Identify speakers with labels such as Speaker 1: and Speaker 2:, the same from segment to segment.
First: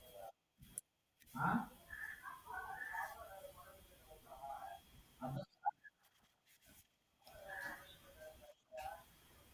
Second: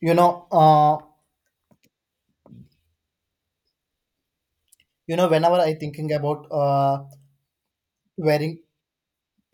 Speaker 1: you know uh, you know, whenever I thinking about wearing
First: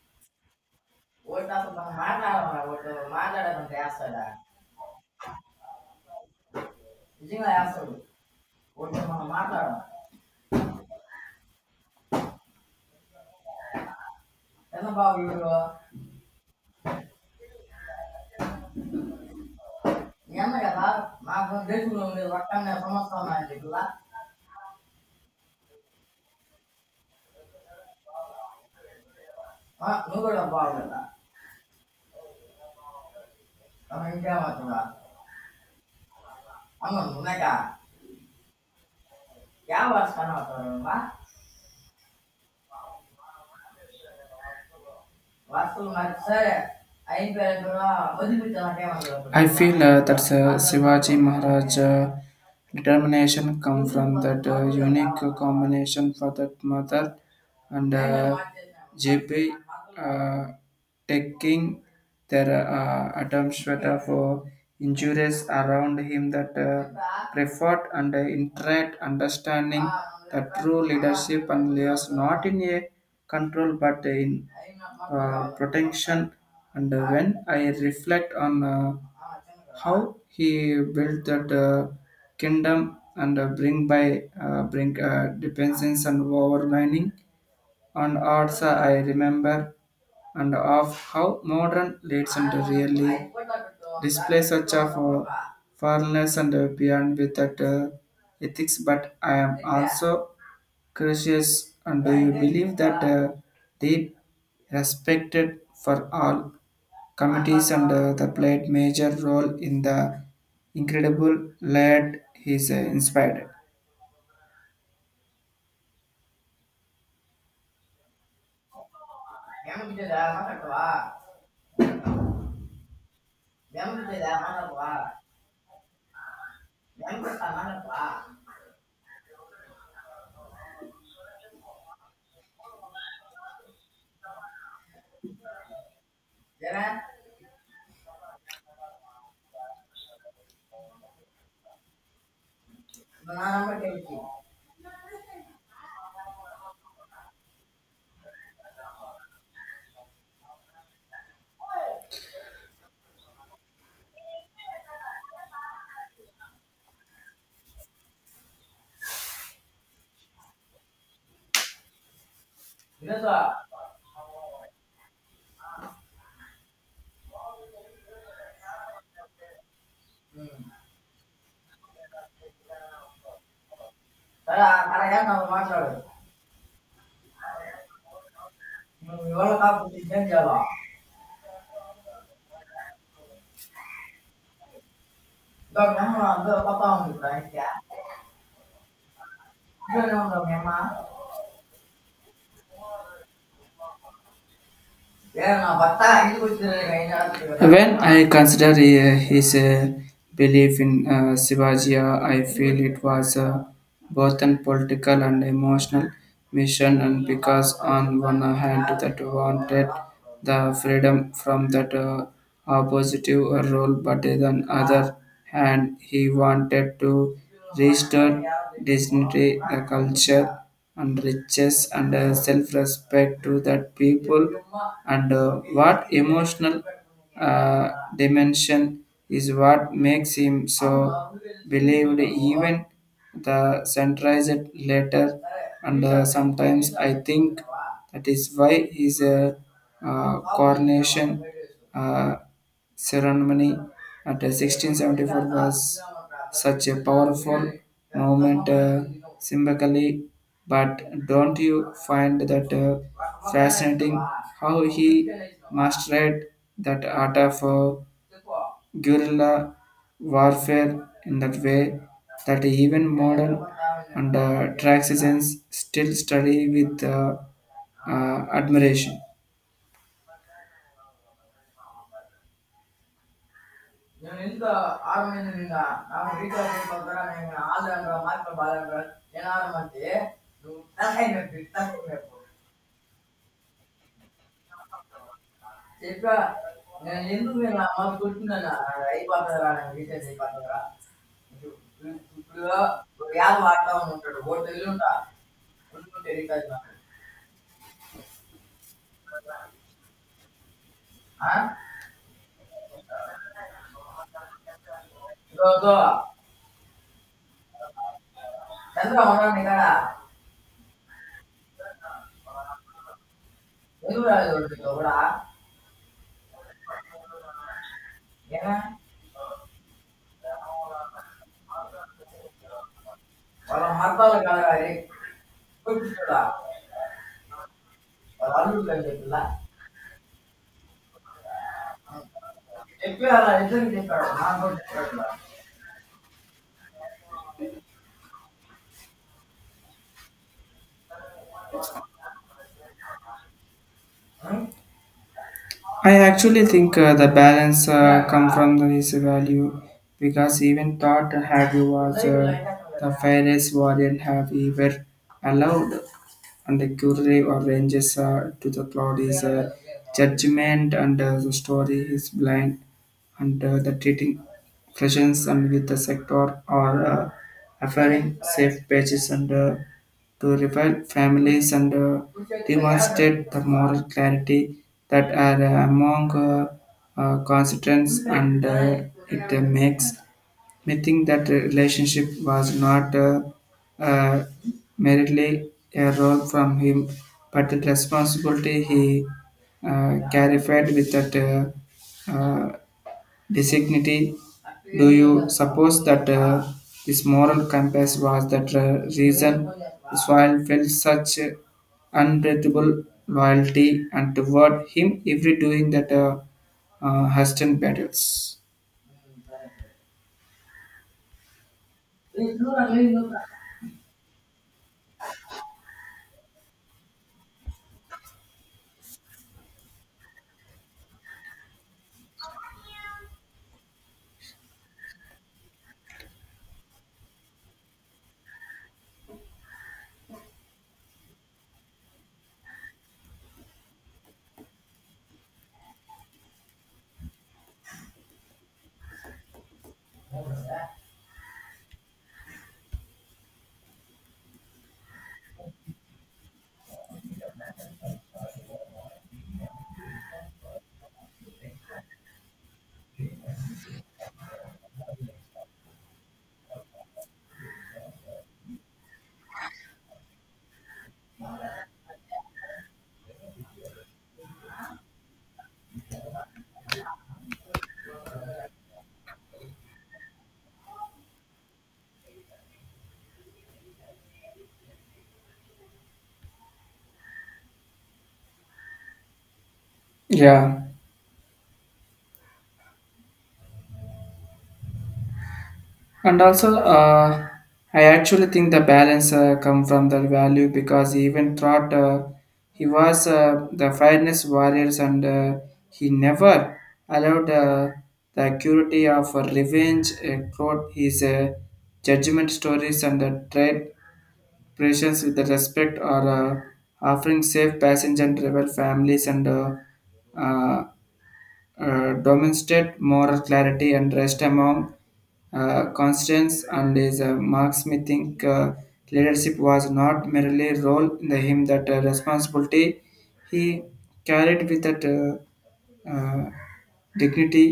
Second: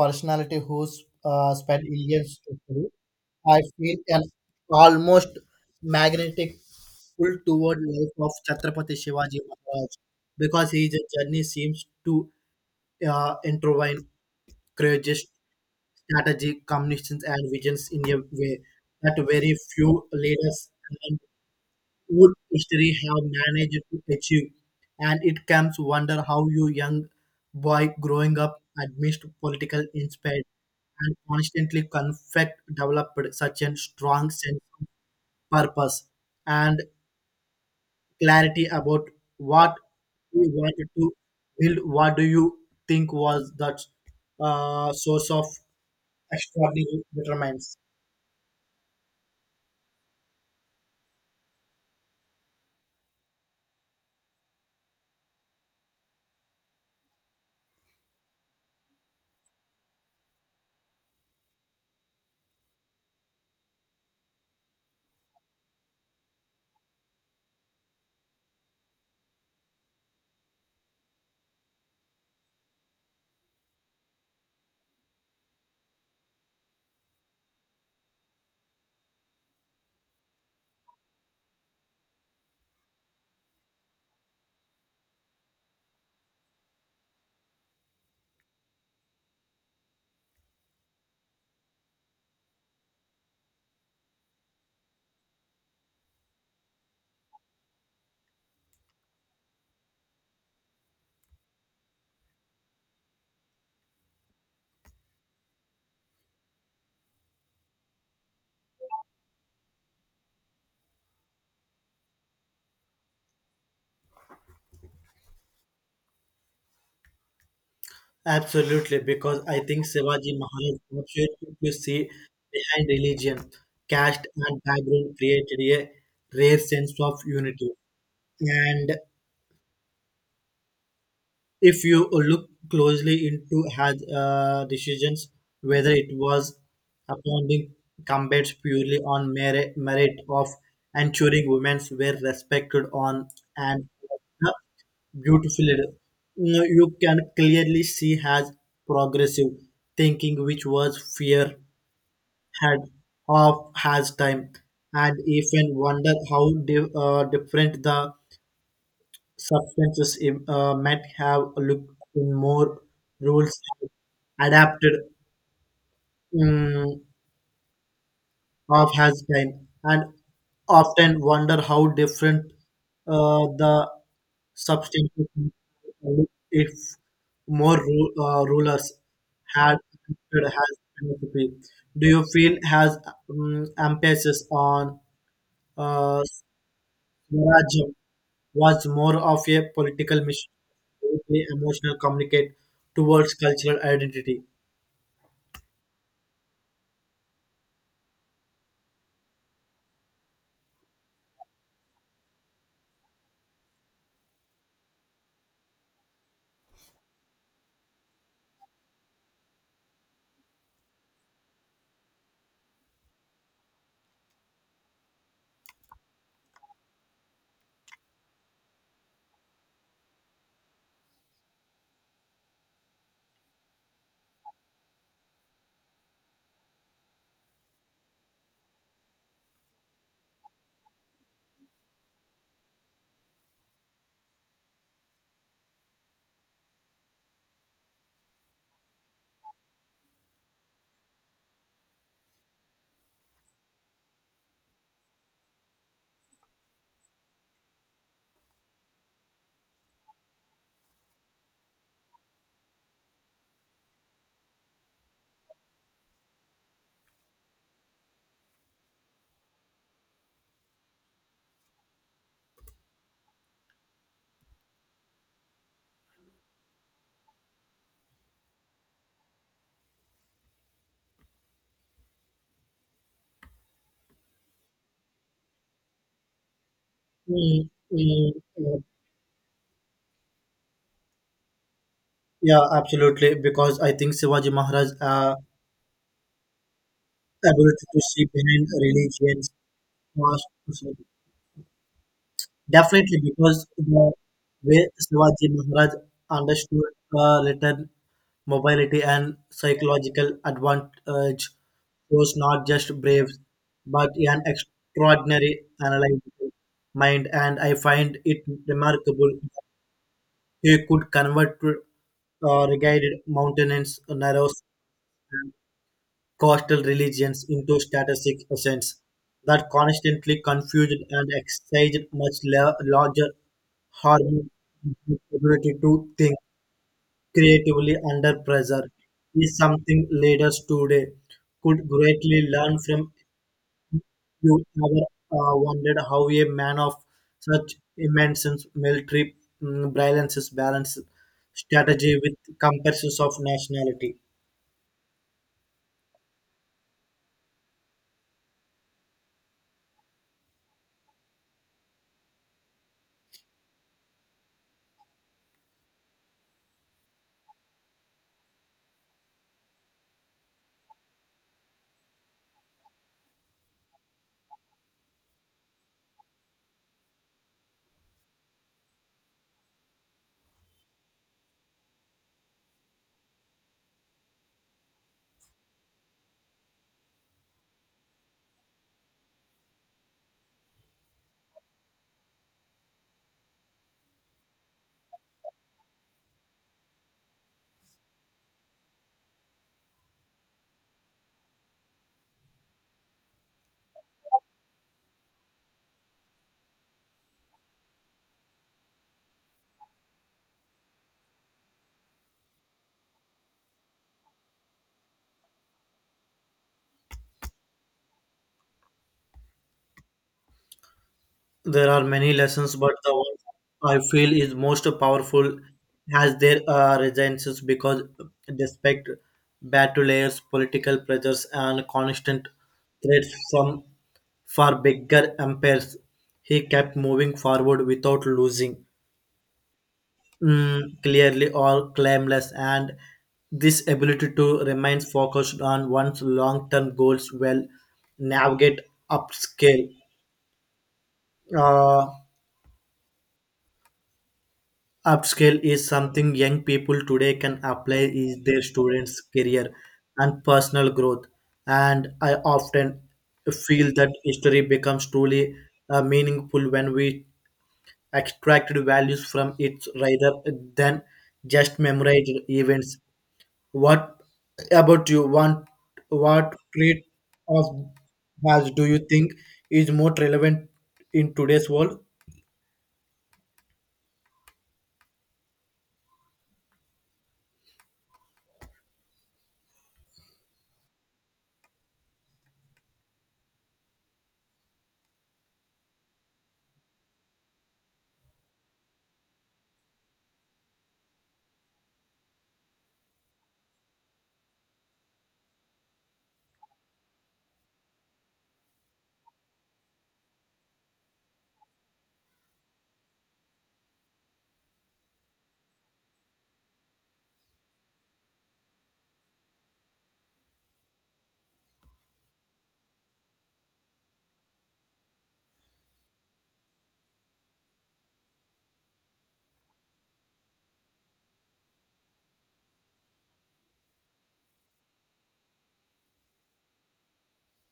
Speaker 1: personality who's
Speaker 2: vote అసలు
Speaker 1: spent
Speaker 2: మనం
Speaker 1: years to
Speaker 2: మాట్లాడమా?
Speaker 1: study,
Speaker 2: vote
Speaker 1: I
Speaker 2: మాట్లాడకుండా
Speaker 1: feel an
Speaker 2: వేస్తాడా?
Speaker 1: almost magnetic pull
Speaker 2: నిజంగా
Speaker 1: toward
Speaker 2: వేస్తాడు.
Speaker 1: life of Chhatrapati
Speaker 2: vote మనం
Speaker 1: Shivaji
Speaker 2: మాట్లాడమా?
Speaker 1: Maharaj because his journey seems to intertwine
Speaker 2: ఎంత బాబు
Speaker 1: courageous
Speaker 2: వీడు.
Speaker 1: strategy combinations and visions in a way that very few
Speaker 2: నీ అన్న
Speaker 1: leaders
Speaker 2: కదా. నాకు దేశంలో ఉండే
Speaker 1: would
Speaker 2: రక్తాన్ని
Speaker 1: history have
Speaker 2: సంవత్సరం అని చెప్పిలా.
Speaker 1: managed to achieve? And it comes wonder how you young boy growing up amidst political
Speaker 2: నువ్వు కూడా
Speaker 1: inspired
Speaker 2: బాగుందా?
Speaker 1: and constantly conflict developed such a
Speaker 2: తమ
Speaker 1: strong sense
Speaker 2: ఇంకేమవుతుందా?
Speaker 1: of purpose and
Speaker 2: అన్న ఉన్నాక
Speaker 1: clarity about what
Speaker 2: ఏ వర్షం
Speaker 1: we
Speaker 2: అవుతాడు?
Speaker 1: wanted to build. What do you think was that source of extraordinary determinants?
Speaker 2: I feel that Shivaji Maharaj determination come from that unique combination for that mother and Ghibli uh, taking their attempts at, for injuries around him that preferred and internet understanding the true leadership and layers not in a control but in protection. And when I reflect on how he built that kingdom and bring by bring dependence and overlining. And also I remember and of how modern leads center really display such of fairness and beyond with that ethics, but I am also curious, and do you believe that they respected for all committees and the played major role in the incredible lead he's inspired.
Speaker 1: Absolutely, because I think Shivaji Maharaj opportunity to see behind religion, caste, and background created a rare sense of unity. And if you look closely into had decisions whether it was
Speaker 2: 奶奶，
Speaker 1: appointing combat purely on merit, merit of ensuring women were respected on
Speaker 2: 我拿什么给
Speaker 1: and
Speaker 2: 你？
Speaker 1: beautifully, leader. Mm, you can clearly see has progressive thinking, which was fear had of has time, and even wonder how different the substances might have looked in more
Speaker 2: 你
Speaker 1: rules
Speaker 2: 说，
Speaker 1: and adapted um, of has time and
Speaker 2: 嗯，
Speaker 1: often wonder how different the
Speaker 2: 咱俩咱俩先
Speaker 1: substances
Speaker 2: 拿我妈说的，
Speaker 1: look if more rulers
Speaker 2: 你我俩
Speaker 1: had
Speaker 2: 拿出去钱交
Speaker 1: adopted
Speaker 2: 了，
Speaker 1: has philosophy. Do you feel has emphasis on
Speaker 2: 那干什
Speaker 1: uh,
Speaker 2: 么？那爸爸妈妈没关系啊？
Speaker 1: Swaraj was more of a
Speaker 2: 这
Speaker 1: political
Speaker 2: 能说
Speaker 1: mission,
Speaker 2: 明吗？
Speaker 1: deeply emotional communicate towards cultural identity.
Speaker 2: When I consider his belief in Shivaji, I feel it was both a political and emotional mission, and because on one hand that wanted the freedom from that oppositive role, but on other hand he wanted to restore dignity, the culture, and riches and self-respect to that people. And what emotional uh, dimension is what makes him so believed even the centralized later. And sometimes I think that is why his coronation uh, ceremony at 1674 was such a powerful moment symbolically. But don't you find that fascinating how he mastered that art of guerrilla warfare in that way that even modern and traxicens still study with admiration?
Speaker 1: Mm, mm, uh, yeah, absolutely. Because I think Shivaji Maharaj
Speaker 2: చెప్పా. నేను ఎందుకు నేను
Speaker 1: ability to
Speaker 2: అమ్మ
Speaker 1: see behind
Speaker 2: కూర్చున్నాను?
Speaker 1: religions
Speaker 2: అయిపోతుందిరా నాకు, recharge
Speaker 1: was
Speaker 2: అయిపోతుందిరా. ఇప్పుడు
Speaker 1: definitely
Speaker 2: app
Speaker 1: because
Speaker 2: వాడతా
Speaker 1: the
Speaker 2: ఉంటాడు. ఓటు వెళ్ళి
Speaker 1: way
Speaker 2: ఉంటా
Speaker 1: Shivaji Maharaj
Speaker 2: ఉంటుంటే రీఛార్జ్ మాట్లాడు.
Speaker 1: understood little mobility and psychological advantage
Speaker 2: ఆ?
Speaker 1: shows not just brave, but an extraordinary
Speaker 2: ఇదో,
Speaker 1: analytical mind, and I find it
Speaker 2: Chandra
Speaker 1: remarkable
Speaker 2: ఉన్నాను ఇక్కడ.
Speaker 1: he could convert rugged mountains,
Speaker 2: ఎందుకు రాలేదు
Speaker 1: narrows,
Speaker 2: వీడితో కూడా?
Speaker 1: and coastal religions into statistic
Speaker 2: ఏనా?
Speaker 1: essence that constantly confused and excited much larger
Speaker 2: వాళ్ళ మార్తాలు
Speaker 1: harmony
Speaker 2: cholera?
Speaker 1: ability to think
Speaker 2: కూర్చుంటాడా?
Speaker 1: creatively under
Speaker 2: వాళ్ళ అల్లుడు
Speaker 1: pressure
Speaker 2: అని చెప్పిలా
Speaker 1: is something leaders today could greatly learn from.
Speaker 2: చెప్పి అలా ఇద్దరికి చెప్పాడు, నాకు
Speaker 1: You
Speaker 2: కూడా
Speaker 1: ever
Speaker 2: చెప్పాడు.
Speaker 1: wondered how a man of such immense military brilliance balanced strategy with comparisons of nationality?
Speaker 2: I actually think the balance come from this value because even thought have you was the fairest variant have ever allowed, and the curative arranges to the plot is judgment, and the story is blind, and the treating questions and with the sector are offering safe pages and to revive families, and demonstrate the moral clarity that are among constituents, and it makes Mything that relationship was not uh, merely a role from him, but the responsibility he clarified with that dignity. Do you suppose that this moral compass was that reason Israel felt such unbreathable loyalty and toward him every doing that Huston battles?
Speaker 1: There are many lessons, but the one I feel is most powerful has their resilience because despite battle layers, political pressures, and constant threats from far bigger empires, he kept moving forward without losing clearly or claimless, and this ability to remain focused on one's long-term goals will navigate upscale. Uh, Upscale is something young people today can apply in their students' career and personal growth. And I often feel that history becomes truly meaningful when we extracted values from it rather than just memorized events. What about you? One, what trait of has do you think is more relevant in today's world?
Speaker 2: Yeah. And also, I actually think the balance come from the value because he even thought he was the fairness warriors, and he never allowed the acuity of revenge, quote, his judgment stories, and the trade pressures with the respect or offering safe passage and rebel families, and uh, demonstrate moral clarity and rest among constants, and his marks may think leadership was not merely a role in the him that responsibility he carried with that uh, dignity.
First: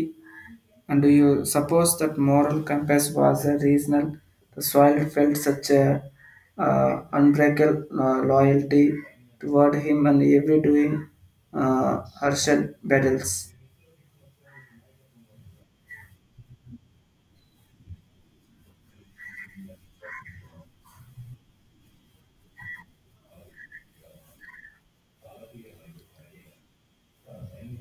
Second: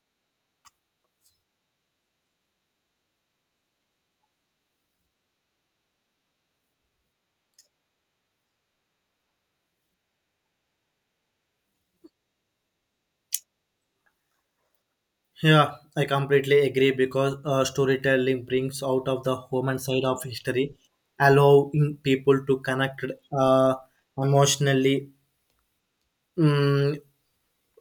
Speaker 2: And do you suppose that moral compass was a reason the soil felt such a unbreakable loyalty toward him and every doing uh, Herschel battles?
Speaker 1: Yeah, I completely agree because storytelling brings out of the human side of history, allowing people to connect uh, emotionally mm,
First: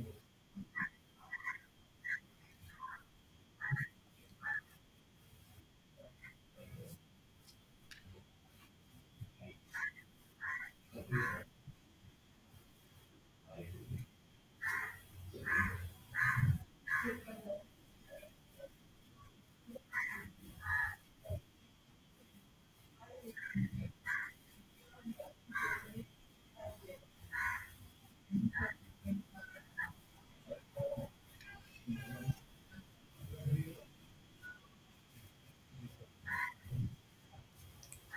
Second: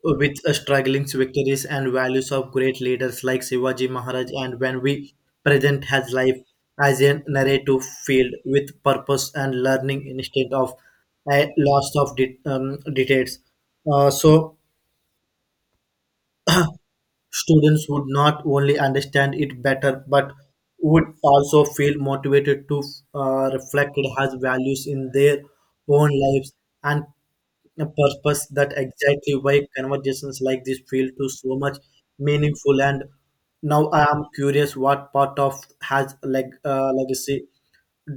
Speaker 1: with struggling victories and values of great leaders like Shivaji Maharaj. And when we present his life as a narrative field with purpose and learning instead of a loss of details, so students would not only understand it better, but would also feel motivated to reflect it has values in their own lives and a purpose that exactly why conversations like this feel to so much meaningful and now I am curious what part of has like legacy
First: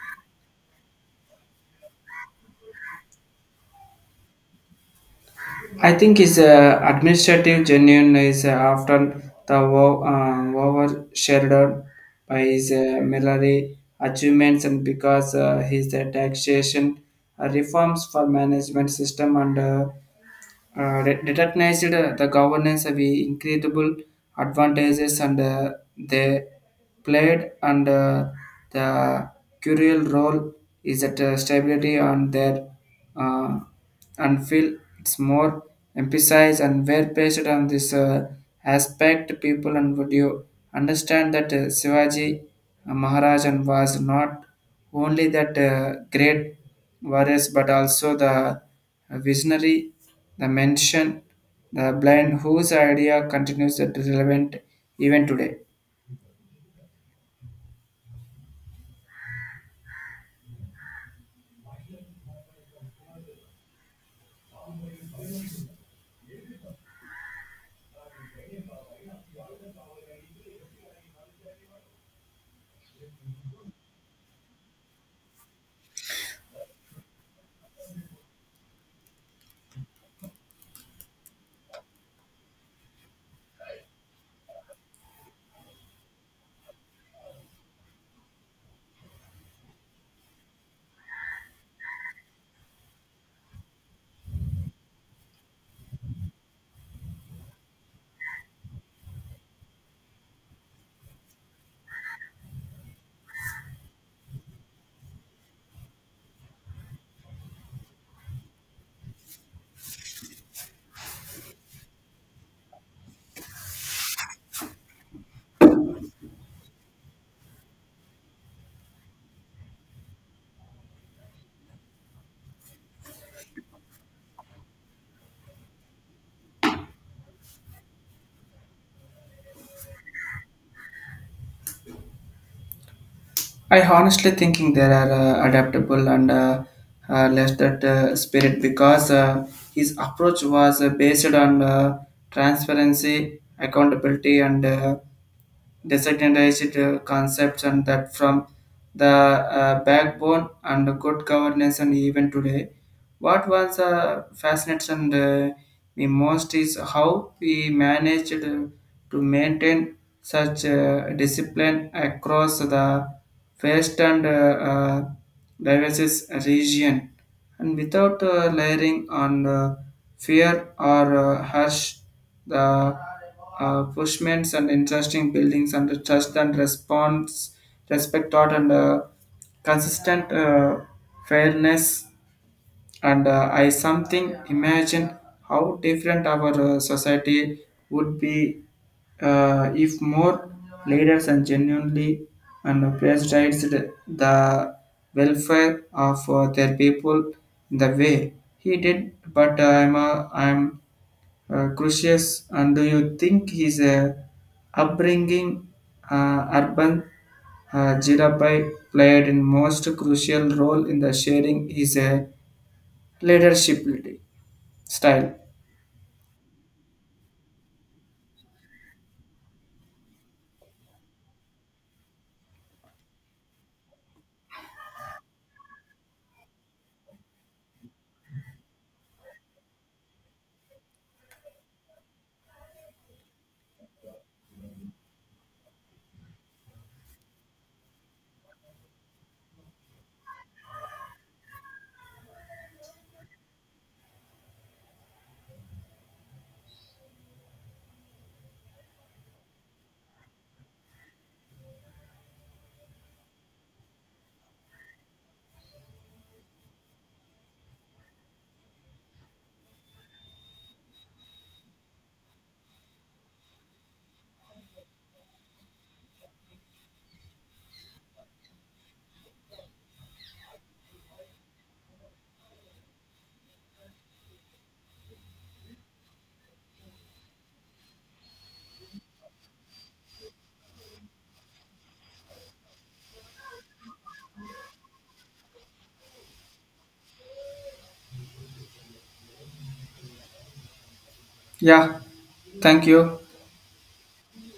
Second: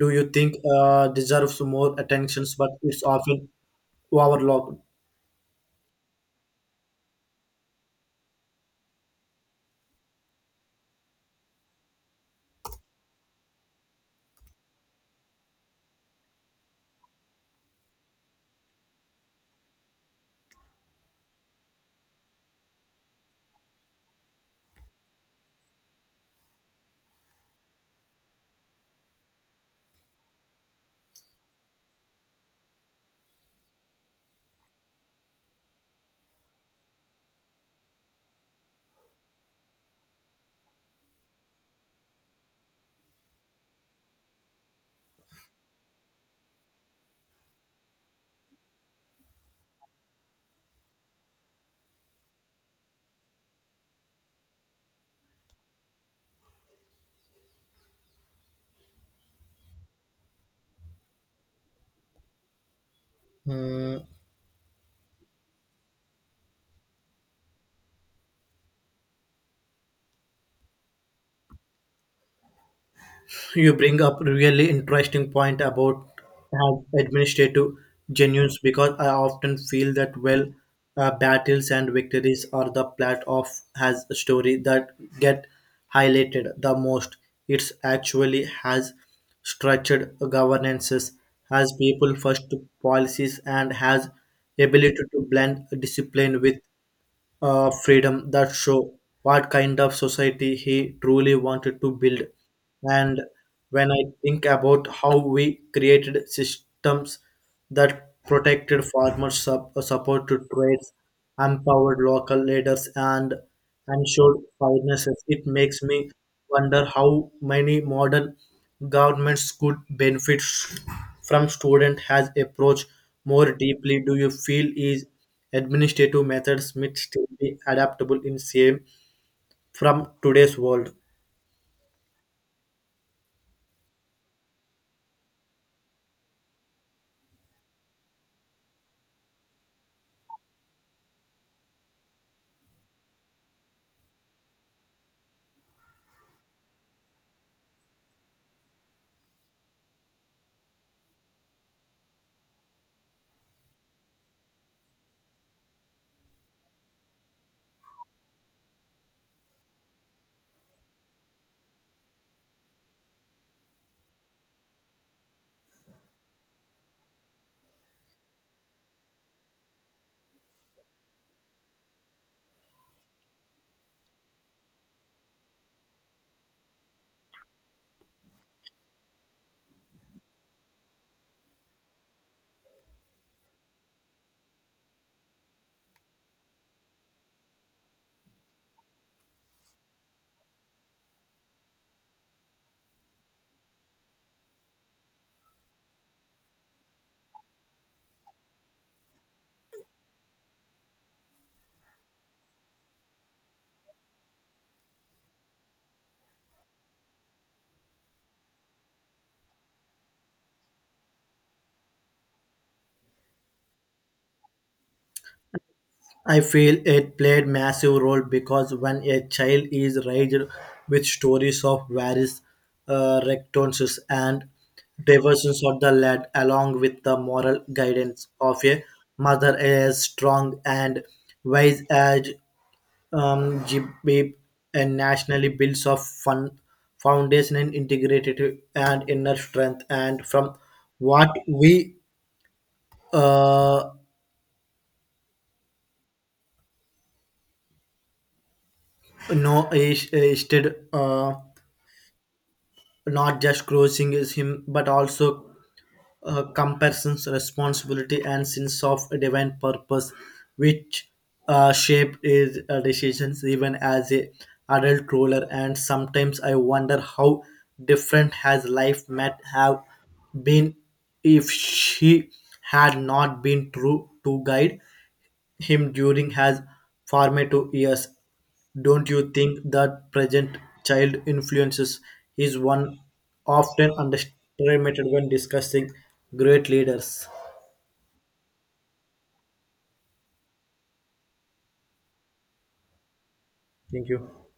Speaker 1: do you think deserves more attentions but it's often overlooked.
Speaker 2: I think is administrative genuine is often overshadowed by his military achievements, and because his taxation reforms for management system, and re- recognized the governance of the incredible advantages and they played, and the crucial role is that stability on their uh, and feel it's more emphasized and were based on this aspect people, and would you understand that Shivaji Maharaj was not only that great warriors but also the visionary, the mention, the blind whose idea continues that relevant even today.
Speaker 1: Hmm, you bring up really interesting point about how administrative genuines because I often feel that well battles and victories are the plot of has a story that get highlighted the most. It's actually has structured governances has people first policies and has ability to blend discipline with freedom that show what kind of society he truly wanted to build. And when I think about how we created systems that protected farmers, supported trades, empowered local leaders, and ensured finances, it makes me wonder how many modern governments could benefit from student has approach more deeply. Do you feel is administrative methods might still be adaptable in same from today's world.
Speaker 2: I honestly thinking there are adaptable and less that spirit because his approach was based on transparency, accountability, and decentralized concepts, and that from the backbone and good governance. And even today what was fascinates and me most is how we managed to maintain such discipline across the vast and diverse region, and without layering on fear or harsh the Bushmans and interesting buildings, and the trust and response, respect taught and consistent fairness. And I something imagine how different our society would be if more leaders and genuinely and prioritized the welfare of their people in the way he did. But I'm crucius, and do you think his upbringing urban Jirabai played in most crucial role in the sharing his leadership style?
Speaker 1: I feel it played massive role because when a child is raised with stories of various rectitudes and diversions of the land, along with the moral guidance of a mother as strong and wise as GBAP and nationally builds of fun foundation and integrated and inner strength. And from what we uh, know is did, not just crushing is him but also comparisons responsibility and sense of divine purpose which shaped his decisions even as a adult ruler and sometimes I wonder how different his life might have been if she had not been true to guide him during his formative years. Don't you think that present child influences is one often underestimated when discussing great leaders?
Speaker 2: Yeah, thank you.
Speaker 1: Thank you.